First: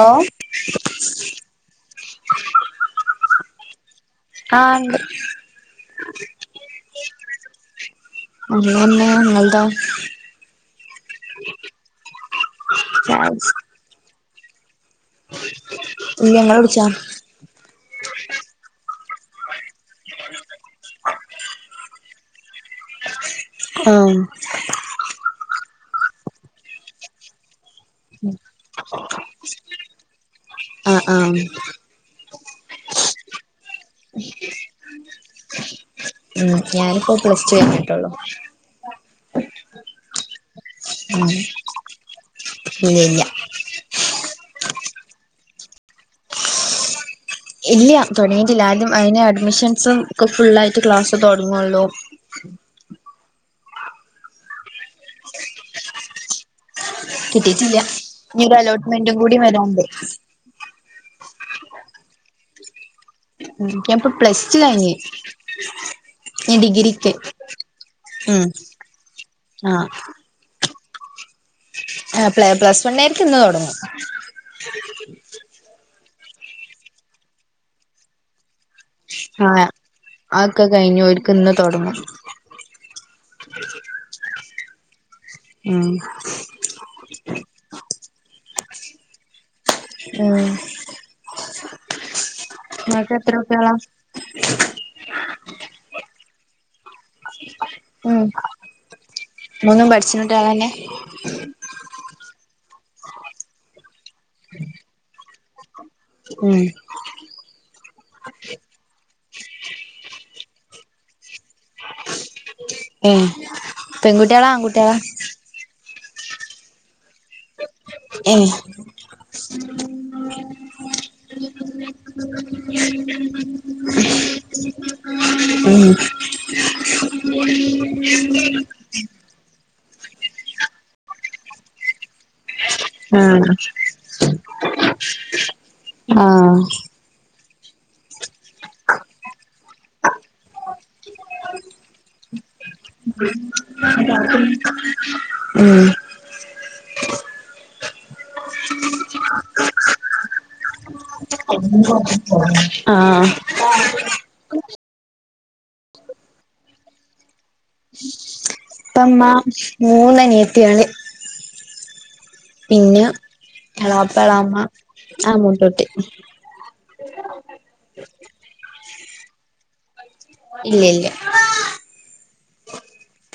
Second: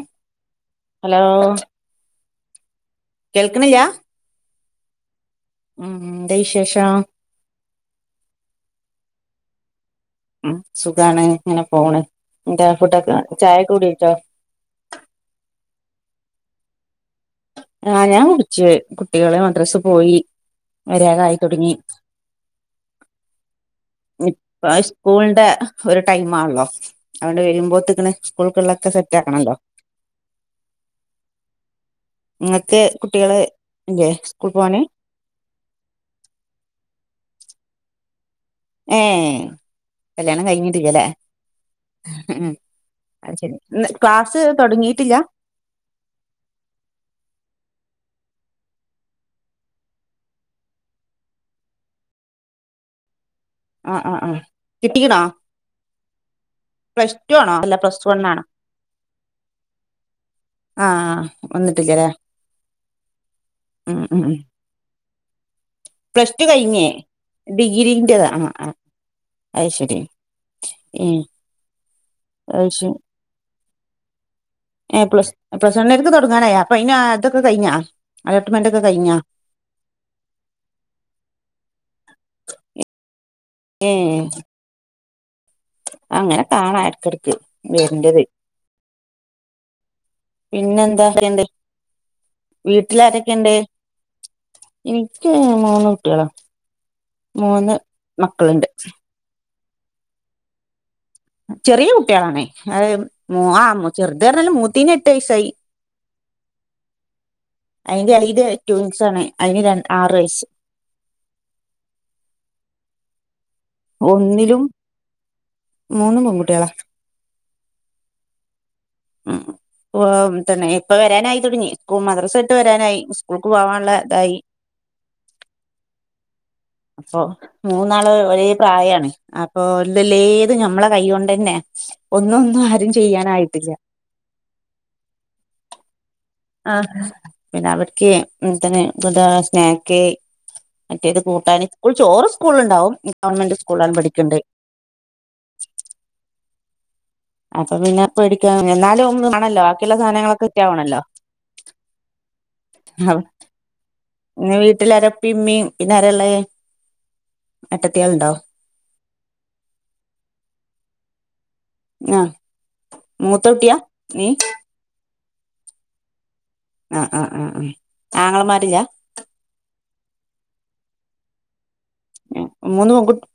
Hello hello [inaudible] കേൾക്കണില്ലാ ആഹ ഉണ്ട് ഉം എന്താ വിശേഷം? ഒന്നുല്ല ഇങ്ങളതോ ഉം സുഖാണ് ഇങ്ങനെ പോണ് എന്താ ഫുഡൊക്കെ ചായ ചായക്കെ കൂടിച്ചോ? ഇല്ല ഇങ്ങൾ കുടിച്ചോ? ആഹ ഞാൻ കുടിച്ച് കുട്ടികള് മദ്രസ് പോയി വരാറായി തുടങ്ങി. ആഹ ഇപ്പ സ്കൂളിന്റെ ഒരു ടൈമാണല്ലോ അതോണ്ട് വരുമ്പോത്തിന് അങ്ങനെ സ്കൂൾക്കുള്ളൊക്കെ സെറ്റാക്കണല്ലോ ആഹ ആഹ. ഇങ്ങക്ക് കുട്ടികള് ഇല്ലേ സ്കൂൾ പോവാന്. ഉം ഞാനിപ്പോ പ്ലസ് ടു കഴിഞ്ഞിട്ടൊള്ളൂ. ഏയ്യ് കല്യാണം കഴിഞ്ഞിട്ടില്ലല്ലേ ഉം ഉം ഇല്ല ഇല്ല അത് ശരി. ക്ലാസ് തുടങ്ങിയിട്ടില്ല ഇല്ല തുടങ്ങിയിട്ടില്ല ആദ്യം അയിന് അഡ്മിഷൻസും ഒക്കെ ഫുള്ളായിട്ട് ക്ലാസ്സ് തുടങ്ങയുള്ളൂ. ആഹ് ആഹ് ആഹ് കിട്ടിക്കണാ ആണോ അല്ല കിട്ടീട്ടില്ല പ്ലസ് വൺ ആണോ ഇനി ഒരു അലോട്ട്മെന്റും കൂടി വരണ്ട് ആഹ് വന്നിടില്ലല്ലേ പ്പൊ പ്ലസ് ടു കഴിഞ്ഞ് പ്ലസ് ടു ഇനി കഴിഞ്ഞ് ഡിഗ്രിക്ക് ഡിഗ്രീൻറതാണ് ഉം ആഹ് ആഹ് അത് ആഹ് ശരി ഉം ആഹ പ്ല അത് പ്ലസ് വൺ ആരിക്കും ഇന്ന് തുടങ്ങും ഏഹ് പ്ലസ് പ്ലസ്ണ്ണിലൊക്ക് തുടങ്ങാനായ അപ്പ അന് അതൊക്കെ കഴിഞ്ഞാ അലോ്മെന്റ്ക്കെ കഴിഞ്ഞോ ആഹ് ആക്കെ കഴിഞ്ഞു ഓൽക്ക് ഇന്ന് തുടങ്ങും ഏഹ് ആഹ് ണ് അടുക്കിടക്ക് വേല്ല്യത് ഉം പിന്നെന്തക്കെയണ്ട് നിങ്ങൾക്ക് എത്ര വീട്ടിലാരൊക്കെയുണ്ട് കുട്ടികളാ എനിക്ക് മൂന്ന് കുട്ടികളാ മൂന്ന് മക്കളുണ്ട് മുന്നും പഠിച്ച്ണ കുട്ട്യാളന്നെ ചെറിയ കുട്ടികളാണേ ഉം ആഹ് ചെറുത് പറഞ്ഞല്ലും മൂത്തീന് എട്ട് വയസ്സായി ഉം അതിന്റെ എല് ട്യൂൻസ് ആണ് അതിന് ര ആറ് വയസ്സ് ആഹ് ഒന്നിലും മൂന്നും പെൺകുട്ടികളാ ഉം ഉം. ഓഹ് തന്നെ ഇപ്പം വരാനായി തുടങ്ങി സ്കൂ മദ്രസ വിട്ട് വരാനായി സ്കൂൾക്ക് പോവാനുള്ള ഇതായി ഉം അപ്പോ മൂന്നാള് ഒരേ പ്രായമാണ് അപ്പൊ ഏതും ഞമ്മളെ കൈകൊണ്ട് തന്നെ- ഒന്നും ഒന്നും ആരും ആണോ ചെയ്യാനായിട്ടില്ല [inaudible] ആഹ് ആഹ് പിന്നെ അവർക്ക് ഇപ്പ ദാ സ്നാക്ക്- മറ്റേത് കൂട്ടാന് ചോറ് സ്കൂള് ഉണ്ടാവും ഗവൺമെന്റ് സ്കൂലിലാണ് പഠിക്കണ്ട് [inaudible] ഉം അപ്പൊ പിന്നെ പേടിക്ക എന്നാലും വാണല്ലോ ബാക്കിയുള്ള സാധനങ്ങളൊക്കെ സെറ്റാവണല്ലോ ആഹ് പിന്നെ വീട്ടില് ആരാ ഉപ്പിം ഉമ്മിം പിന്നെ അരായുള്ളെ ഏട്ടത്തിയാളുണ്ടോ ഉപ്പ ഉമ്മ മൂന്നനിയത്തിയള് ആഹ് പിന്നെ മൂത്ത കുട്ടിയാ നീ എളാപ്പടെ അമ്മ ആ മൂത്തകുട്ടി ആഹ് ആഹ് ആഹ് ആങ്ങളമാരില്ല ഇല്ല ഇല്ല ഉം മൂന്ന്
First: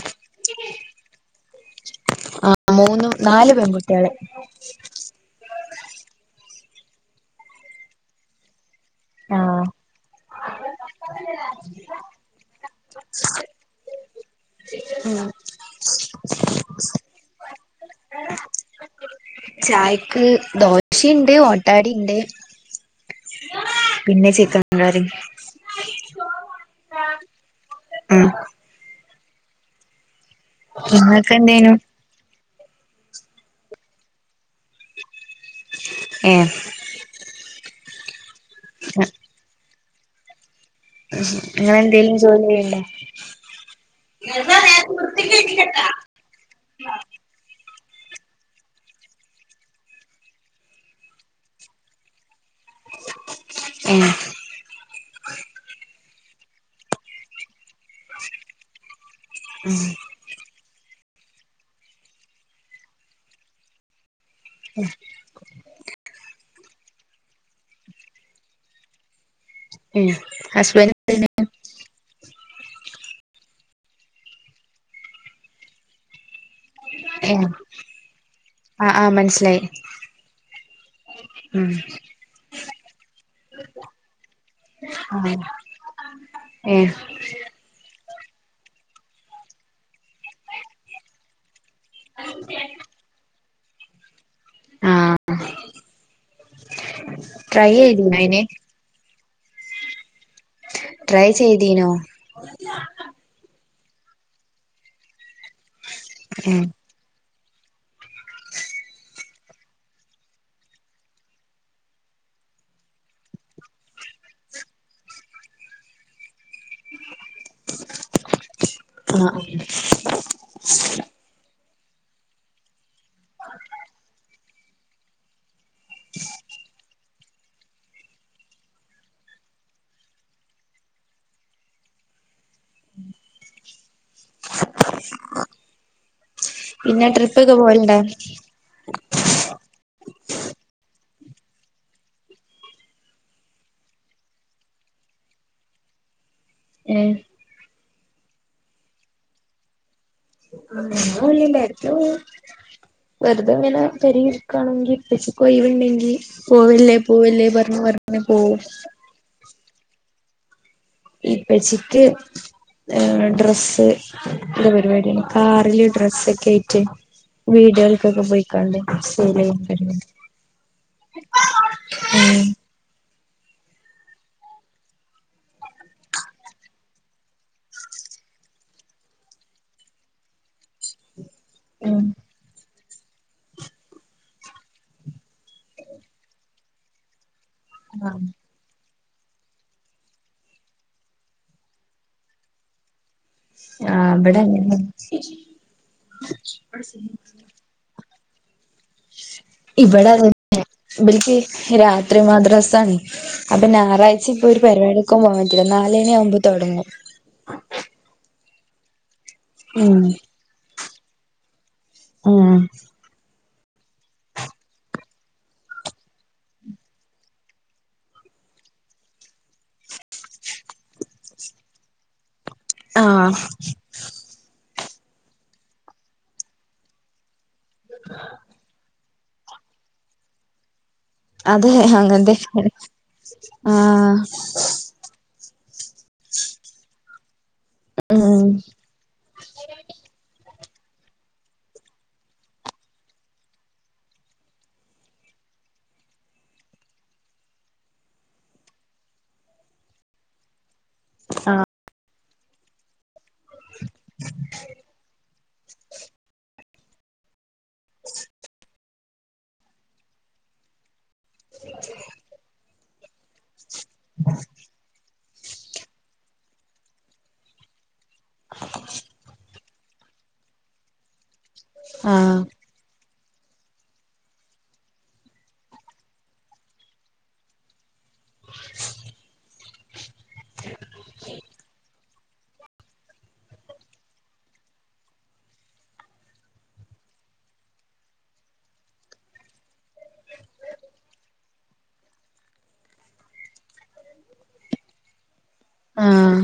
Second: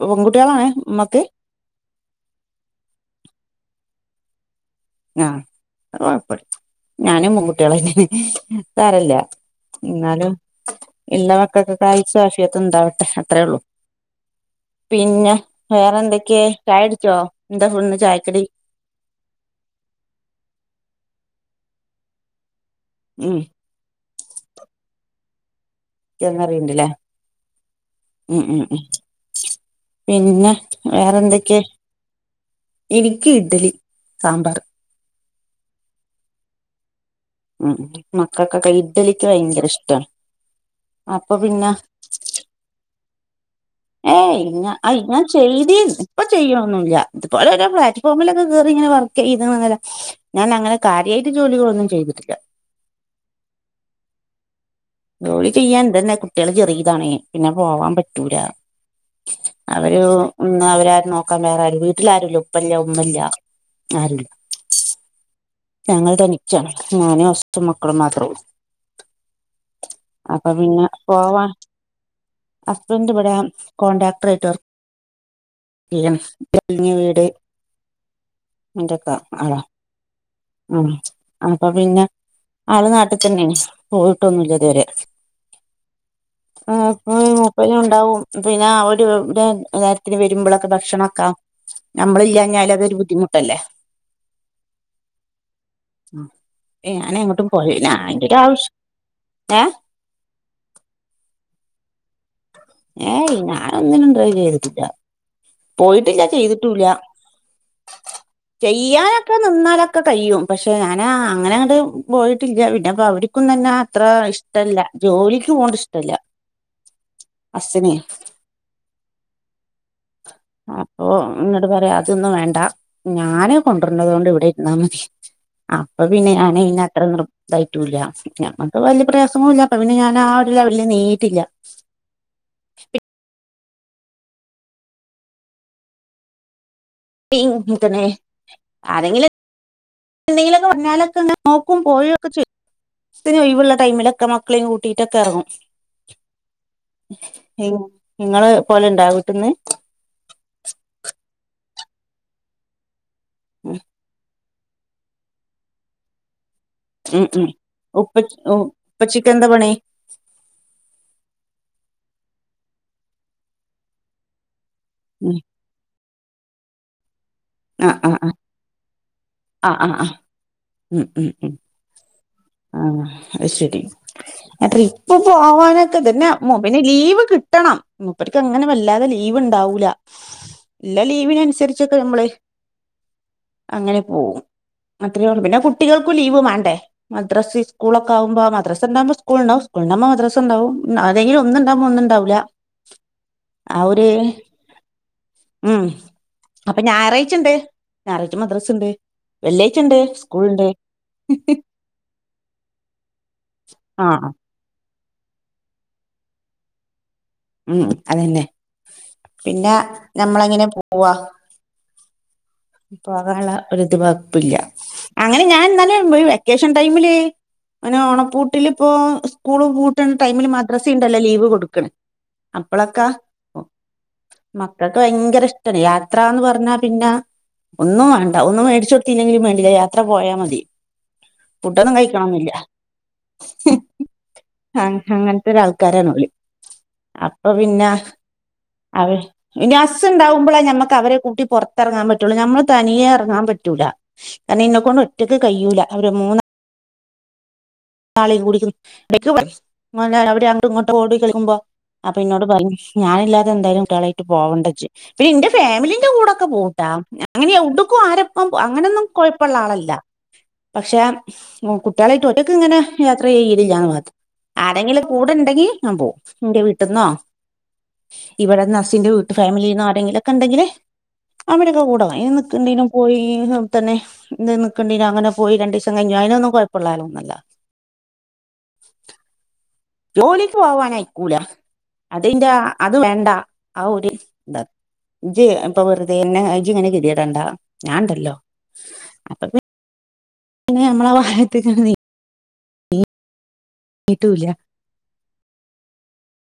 പെൺകുട്ടിയികളാണ് നമ്മൾക്ക് ആഹ് മൂനും നാലു പെൺകുട്ടികള് ആഹ് അത് കൊഴപ്പല്ല ഞാനും പെൺകുട്ടികളന്നെ സാരയില്ല ആഹ് എന്നാലും- എല്ലാ മക്കൾക്കും ദീർഘായുസ്സും ആഫിയത്തും ഉണ്ടാവട്ടെ അത്രേ ഉള്ളൂ പിന്നെ വേറെ എന്തൊക്കെയ ചായകുടിച്ചോ എന്താ ഇന്ന് ചായക്കടി ചായക്ക് ദോശയിണ്ട് ഓട്ടാവടയിണ്ട് ഉം പിന്നെ ചിക്കൻ കറി ചിക്കൻ കറി ഉണ്ട് ഇല്ലേ ഉം ഉം ഉം പിന്നെ- നിങ്ങൾക്ക് വേറെന്തൊക്കെയാ എന്തേനു എനിക്ക് ഇഡ്ലി സാമ്പാറ് ഏഹ് ഉം മക്കൾക്കൊക്കെ ഇഡ്ഡലിക്ക്‌ ഭയങ്കര ഇഷ്ടാ ഉം ഇങ്ങള് എന്തെലും ജോലി ചെയ്യുന്നുണ്ടോ ഏയ് ഇല്ലാ ഞാൻ ചെയ്തിരുന്നു ഇപ്പൊ ചെയ്യുയൊന്നുമില്ല ഇതുപോലെ ഓരോ പ്ലാറ്റ്ഫോമിലക്കെ കേറി ഇങ്ങനെ വർക്ക് ചെയ്യുന്നത് അല്ലാതെ- ഞാൻ അങ്ങനെ കാര്യമായിട്ട് ജോലികളൊന്നും ചെയ്തിട്ടില്ല ഉം ജോലി ചെയ്യാന്ണ്ട്ന്നാ കുട്ടികള് ചെറിയതാണേ പിന്നെ പോവാം- പറ്റൂല്ല അത് ഒരു- ഇന്നാ അവരാരും നോക്കാൻ വേറെ ആരുംയില്ല വീട്ടില് ആരുംയില്ല ഉപ്പയില്ല ഉമ്മയില്ല ആരുയില്ല ആഹ [unintelligible] ഞങ്ങൾ തനിച്ചാണ് ഞാനും ഹസ്ബൻഡ് മക്കളും മാത്രഉള്ളൂ [inaudible] അപ്പൊ പിന്നെ ഹസ്ബൻഡ് പോവാൻ ഹസ്ബൻഡ് ഇവിടെ കോൺണ്ടാക്ടർ ആയിട്ട് വർക്ക്- വലിയ ഏ ആഹ് ആഹ് വീട്ൻ്റെക്കെ ആളാ മനസ്സിലായി ഉം അപ്പൊ ഉം പിന്നെ- ആളു നാട്ടിൽ തന്നെയാണ് പോയിട്ടൊന്നുമില്ല ഇതുവരെ ആഹ് ഏ അപ്പൊ- പിന്നെ ഒണ്ടാവൂമോ പിന്നെ അവര് രാത്രി വരുമ്പോ ഒക്കെ ഭക്ഷണക്കെ- നമ്മള് ഇല്ലെങ്കി അതിനൊരു ബുദ്ധിമുട്ടല്ലേ ആഹ് ആഹ് ഏ ഞാൻ എങ്ങോട്ടും ട്രൈ പോവില്ല ചെയ്തീനോ ഞാൻ ഇൻ്റെ അയിന് ആവശ്യം ഏഹ് ട്രൈ ചെയ്തീനോ ഉം ഏയ് ഞാനൊന്നിനും ട്രൈ ചെയ്തിട്ടില്ല പോയിട്ടില്ല ഏ ചെയ്തിട്ടുല്ല ചെയ്യാനൊക്കെ നിന്നാലൊക്കെ ചെയ്യാനൊക്കെ നിന്നാ അതൊക്കെ കഴിയും പക്ഷേ ഞാനാ അങ്ങനാണ്ട് പോയിട്ടില്ല പിന്ന അപ്പൊ അവര് ക്കും തന്നെ അത്ര ഇഷ്ടമല്ല ജോലിക്ക് പോക്ണ് ഇഷ്ടല്ല ഹസ്സിന് ആഹ് ഉം അപ്പൊ എന്നോട് പറയാ അതൊന്നും വേണ്ട ഞാന് കൊണ്ടര്ന്നോണ്ട് ഇവിടെ ഇരുന്നാ മതി അപ്പൊ പിന്നെ ഞാൻ അതിന് അത്ര നിർ ന്തായിട്ടുംല്ല ഞങ്ങൾക്ക് വലിയ പ്രയാസങ്ങളുല്ല അപ്പൊ പിന്നെ ഞാൻ ആ ഒരു ലെവലിൽ നീങ്ങീറ്റില്ല പിന്നെ ട്രിപ്പൊക്കെ പോവലുണ്ടോ പിന്നെ ആരെങ്കിലും എന്തെങ്കിലൊക്കെ വന്നാലൊക്കെ നോക്കും പോയൊക്കെ ചെയ്യും സ്തിന് ഒഴിവുള്ള ടൈമിലൊക്കെ മക്കളെയും കൂട്ടിട്ടൊക്കെ എറങ്ങും ഏഹ് നിങ്ങള് പോവല്ണ്ടോ വിട്ടിന്ന് [unintelligible] വെർതെങ്ങനെ ഉം വെർതെങ്ങനെ പെരീല് ഇരിക്കുമ്പോ ക്കാണെങ്കി സ്കൂള് ലീവ്ണ്ടങ്കി പോവല്ലേ പോവല്ലേ പറഞ്ഞ് പറഞ്ഞ് പോവും ഇപ്പച്ചിക്ക് എന്താ പണി ഇപ്പച്ചിക്ക് ഏ ഡ്രസ്സ് അങ്ങന പരുപാടി ഉം കാറില് ഡ്രസ്സൊക്കെ ആയിട്ട് ആ ആ വീടുകൾക്കൊക്കെ ആ പോയിട്ട് ക്കാണ്ട് ആ ആ ആ [unintelligible] ഉം ആഹ് അത്ശരി ട്രിപ്പ് പോവാനൊക്കെ തന്നെ പിന്നെ ലീവ് കിട്ടണം മൂപ്പര്ക്ക് അങ്ങനെ വല്ലാതെ ലീവ്ണ്ടാവൂല ഇല്ല ലീവിന് അനുസരിച്ചൊക്കെ ഉം നമ്മള് അങ്ങനെ ഓഹ് അത്രയൊള്ളൂ പിന്നെ കുട്ടികൾക്കും ലീവ് വാണ്ടേ മദ്രസിം സ് സ്കൂളൊക്കെ ആഹ് ആവുമ്പോ മദ്രസ ഉണ്ടാവും മദ്രസ ഉണ്ടാവുമ്പോ സ്ക്കൂൾണ്ടാവൂല ഏതെങ്കിലും ഒന്ന്ണ്ടാവുമ്പോ ഒന്ന്ണ്ടാവൂല്ല ആ ഒരു ആഹ് ഇവിടെ അങ്ങനെന്നെ ഉം അപ്പൊ ഞായറായിച്ചണ്ട് ഞാറായ്ച്ച മദ്രസണ്ട് ഇവടെ തന്നെ ഇവല്ക്ക് രാത് ത്രി മദ്രസാണ് അപ്പൊ ആ ഞാറാഴ്ച ഇപ്പോ ഒരു പരിപാടിക്കു പോവാൻ പറ്റില്ല നാലണി ആവുമ്പോ തൊടങ്ങും ഉം അതന്നെ പിന്നാ ഉം നമ്മളങ്ങെനെ പോവാ ഉം പോകാനുള്ള ഒരിത് വക്പ്പില്ല്യ അങ്ങനെ ഞാൻ ഇന്നലെ വെക്കേഷൻ ടൈമില് എങ്ങനെ ഓണപ്പൂട്ടിലിപ്പോ സ്കൂള്പൂട്ടണ ടൈമില് മദ്രസിണ്ടല്ലോ ലീവ് കൊടുക്കണ് അപ്പളൊക്കെ ആഹ് മക്കക്ക് വയങ്കരഷ്ടാണ് യാത്രാന്ന് പറഞ്ഞാപിന്നെ ഒന്നുംവാണ്ട ഒന്നും മേടിച്ചോടുതില്ലെങ്കിലു വേണ്ടില്ല യാത്ര പോയാൽ മതി അതെ ഫുഡൊന്നും കഴിക്കണംന്നില്ല അങ്ങന്തന്നേണ് ആഹ് അങ്ങൻത്തൊരാൾക്കാരാണോല് അപ്പൊപിന്നെ ഉം അവര് ഇനി ഹസ്സുണ്ടാവുമ്പളേ ഞമ്മക്ക് അവരെ കൂട്ടി പെർത്ത് എറങ്ങാൻ പറ്റുള്ളൂ നമ്മള് തനിയെ എറങ്ങാൻ പറ്റൂല കാരണഇന്നെക്കൊണ്ട് ഒറ്റക്ക് കയ്യൂലാ അവരമൂന്നാ ന്നാളീംകൂടി ഇടക്ക് [unintelligible] അവിടെ അങ്ങ്ട്ടു ഇങ്ങട്ട് ഓടി കളിക്കുമ്പോ അപ്പന്നോട് പറഞ്ഞു ഞാനില്ലാതെ എന്തായാലും കുട്ട്യളായിട്ട് പോവേച്ച് പിന്നെന്റെ ഫാമിലിന്റെ കൂടെക്കെ പോഉട്ടാ അങ്ങനെ എവുടുക്കും ആരപ്പം അങ്ങനൊന്നും കെഴപ്പള്ളാളല്ല. പക്ഷെ കുട്ട്യാളായിട്ട് ഒറ്റക്കിങ്ങനെ യാത്ര ചെയ്യലില്ലാന്ന് മാത്രം ആരെങ്കിലൊ കൂടെണ്ടെങ്കി ഞാൻപോവും ഇന്റെ വീട്ടിന്നോ ഇവിടെന്ന അസ്സിന്റെ വീട്ട്ഫാമിലിന്നാരേങ്കിലൊക്കെ ണ്ടെങ്കില് അവരക്കേ കൂടെ ആഹ് അയിനിക്കണ്ടെങ്കിലും പോയി തന്നെ നി നിൽക്കേണ്ടിരാ അങ്ങനെ പോയി രൻണ്ടീസം കയിഞ്ഞു അയിനൊന്നും കൊയപ്പള്ളാളൊന്നുല്ല. [inaudible] ജോലിക്ക് പോവനയിക്കൂലാ അതയ്ന്റെ അത് വേണ്ട ആ ഒരു ഇതാ ഇജ് ഇപ്പൊ വെറുതെ ഇനങ്ങ ഇജി ഇങ്ങനെ ഗതിയടണ്ടാ ഞാണ്ടല്ലോ അപ്പൊ പി പിന്നെ നമ്മളാ ഭാഗത്ത്ക്ക്ങ്ങട് നീ നീട്ടൂല്ലാ ആഹ്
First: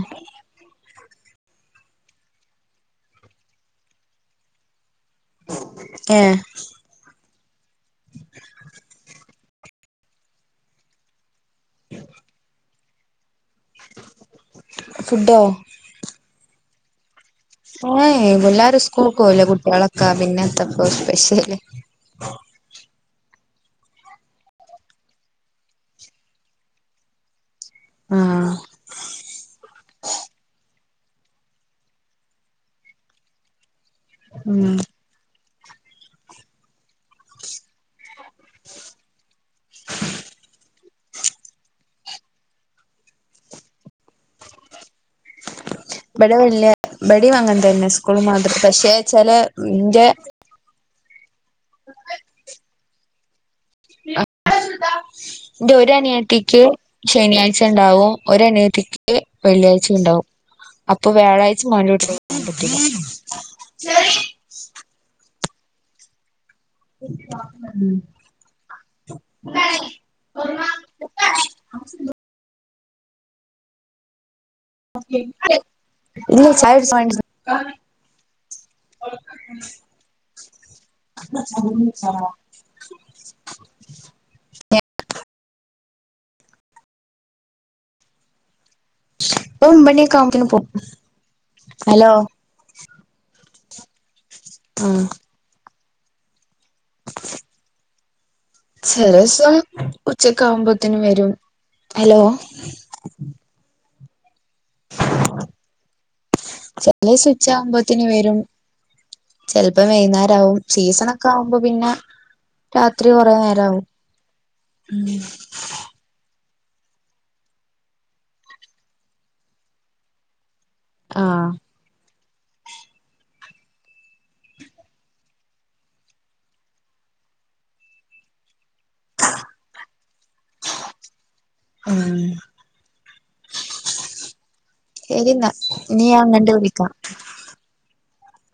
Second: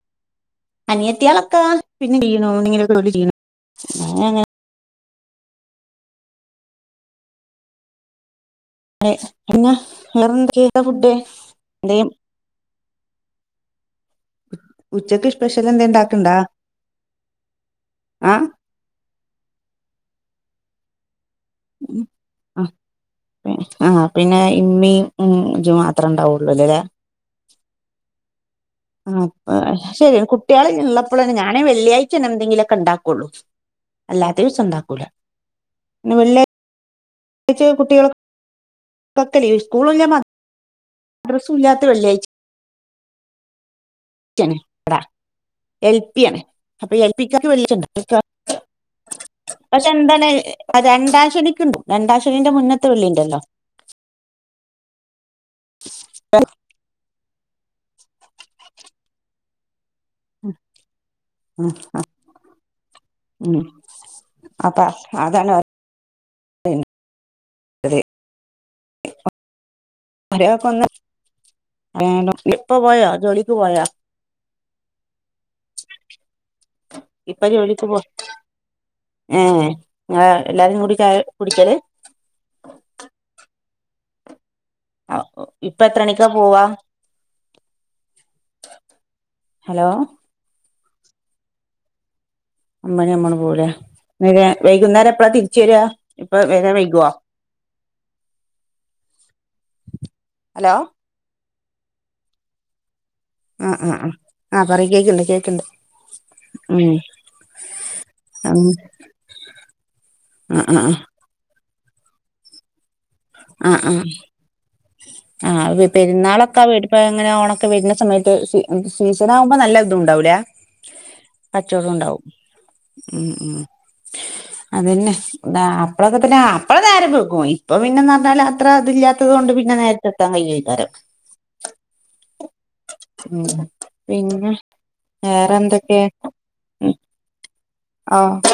അനിയത്തിയാളൊക്കാ പിന്നേ [unintelligible] ന്തേങ്കിലൊക്കെ ജോലി ചെയ്യുണു ഏഹ് പിന്നേ വേറെന്തൊക്കേ ഫുഡേ എന്തെയു ഉച്ചക്ക് ഫുഡോ സ്പെഷ്യൽ എന്തെ ണ്ടാക്ക്ണ്ടാ? ഓയ് വെല്ലാരും സ്കൂൾക്കോയിലെ കുട്ട്യാളൊക്കാ പിന്നെ എന്തക്ക സ്പെഷ്യല്. ഉം ആഹ് ആഹ് പിന്നെ ഇമ്മീ ഉം ഇജു മാത്രണ്ടാവുള്ളൂലല്ലേ? ആഹ് അ ശെരി കുട്ട്യാളെള്ളപ്പോളാ ഞാനേ വെള്ളിയായ്ചന്നെ എന്തെങ്കിലുക്കെ ണ്ടാക്കുള്ളൂ. അല്ലാത്ത ഉം ദിവസണ്ടാക്കൂല വെള്ളി ച്ച് കുട്ട്യള്ക്കൊക്കേ ലീവ് സ്കൂള്ല്ല്യാ മദ്ര ദ്രസു ഇല്ലാത്ത വെള്ളിയായ് ചാണ് വടെ എൽ പി ഇവിടെ യാണ് വല്യ അപ്പൊ ഇബടിം എൽപിക്കാർക് അങ്ങനെ തന്നെ വെള്ളിയായ്ച്ചണ്ട് സ്കൂളും മദ്ര പക്ഷെ ചെല പഷെ ഇന്റെ എന്താണ് ആ രണ്ടാശെനിക്ണ്ട് രണ്ടാ ശെനിന്റെ മുന്നത്തെ വെള്ളിയിണ്ടല്ലോ ൻ്റൊരനിയത്തിക്ക് ശനിയാഴ്ച ണ്ടാവും ഒരനിയത്തിക്ക് വെള്ളിയായ്ച്ചിഇണ്ടാവും. ഉം, അപ്പൊ വ്യാഴാഴ്ച ഉം, ഇമ്മാന്റെ വ്ട്ട്ക്ക് [unintelligible] അപ്പ അതാണ് ഉം പറഞ്ഞത് പണീലക്കെന്ന് ഇപ്പ പോയ ജോലിക്ക് പോയാ? ഇല്ല ചായുടിച്ച [unintelligible] ഏഹ് ഏ എല്ലാരുകൂടി ചായ കുടിക്കല്? ആഹ് ആഹ് ഇപ്പ എത്രണിക്കാ പോവ്വാ? പ്പ ഒമ്പണിയൊക്കാവുമ്പത്തിന് പോകും, ഹലോ. ഒമ്പണി ആകുമ്പട് പോവുലേ നേരെ ആഹ് വൈകുന്നേരം എപ്പളാ തിരിച്ച് വരാ ഇപ്പോ വരാൻ വൈകുഓ? ചെലോസം ഹലോ ഉച്ചക്കാകുമ്പത്തേനും വരും, ഹലോ ആ ആ ആഹ് ആ പറയ് കേക്ക്ണ്ട് കേക്ക്ണ്ട്. ചെലീസം ഉച്ചാവുമ്പത്തിന് വരും ഉം ചെൽപ്പോ വൈന്നേരാവും ആ ആ ആ സീസണൊ ക്കാകുമ്പോ പിന്നെ രാത്രി കൊറേ ആഹ് നേരാവും ആഹ് ഉം. ആഹ് പെരുന്നാളൊക്കെ വേടിപ്പ അങ്ങനെ ഓണൊക്കെ വരുന്ന സമയത്ത് സ സീസണാകുമ്പോ നല്ല ഇതുണ്ടാവൂലേ. ആഹ് കച്ചവടോണ്ടാവും ഉം ഉം. അതന്നെ അപ്പലക്കൊത്തെന്നേ അപ്പഴ ന്നേരം വേഗ്ഗും ഇപ്പൊ പിന്നെ എന്നാല അത്ര ഇതില്ലാത്തത് കൊണ്ട് പിന്നെ നേര്ത്തെ എത്താൻ കൈയ്യേക്കാരം. ഉം ഉം പിന്നെ ശരിന്ന വേറെ എന്തൊക്കെ ഇനി ഞാൻ അങ്ങട്ട് വിളിക്ക ആഹ്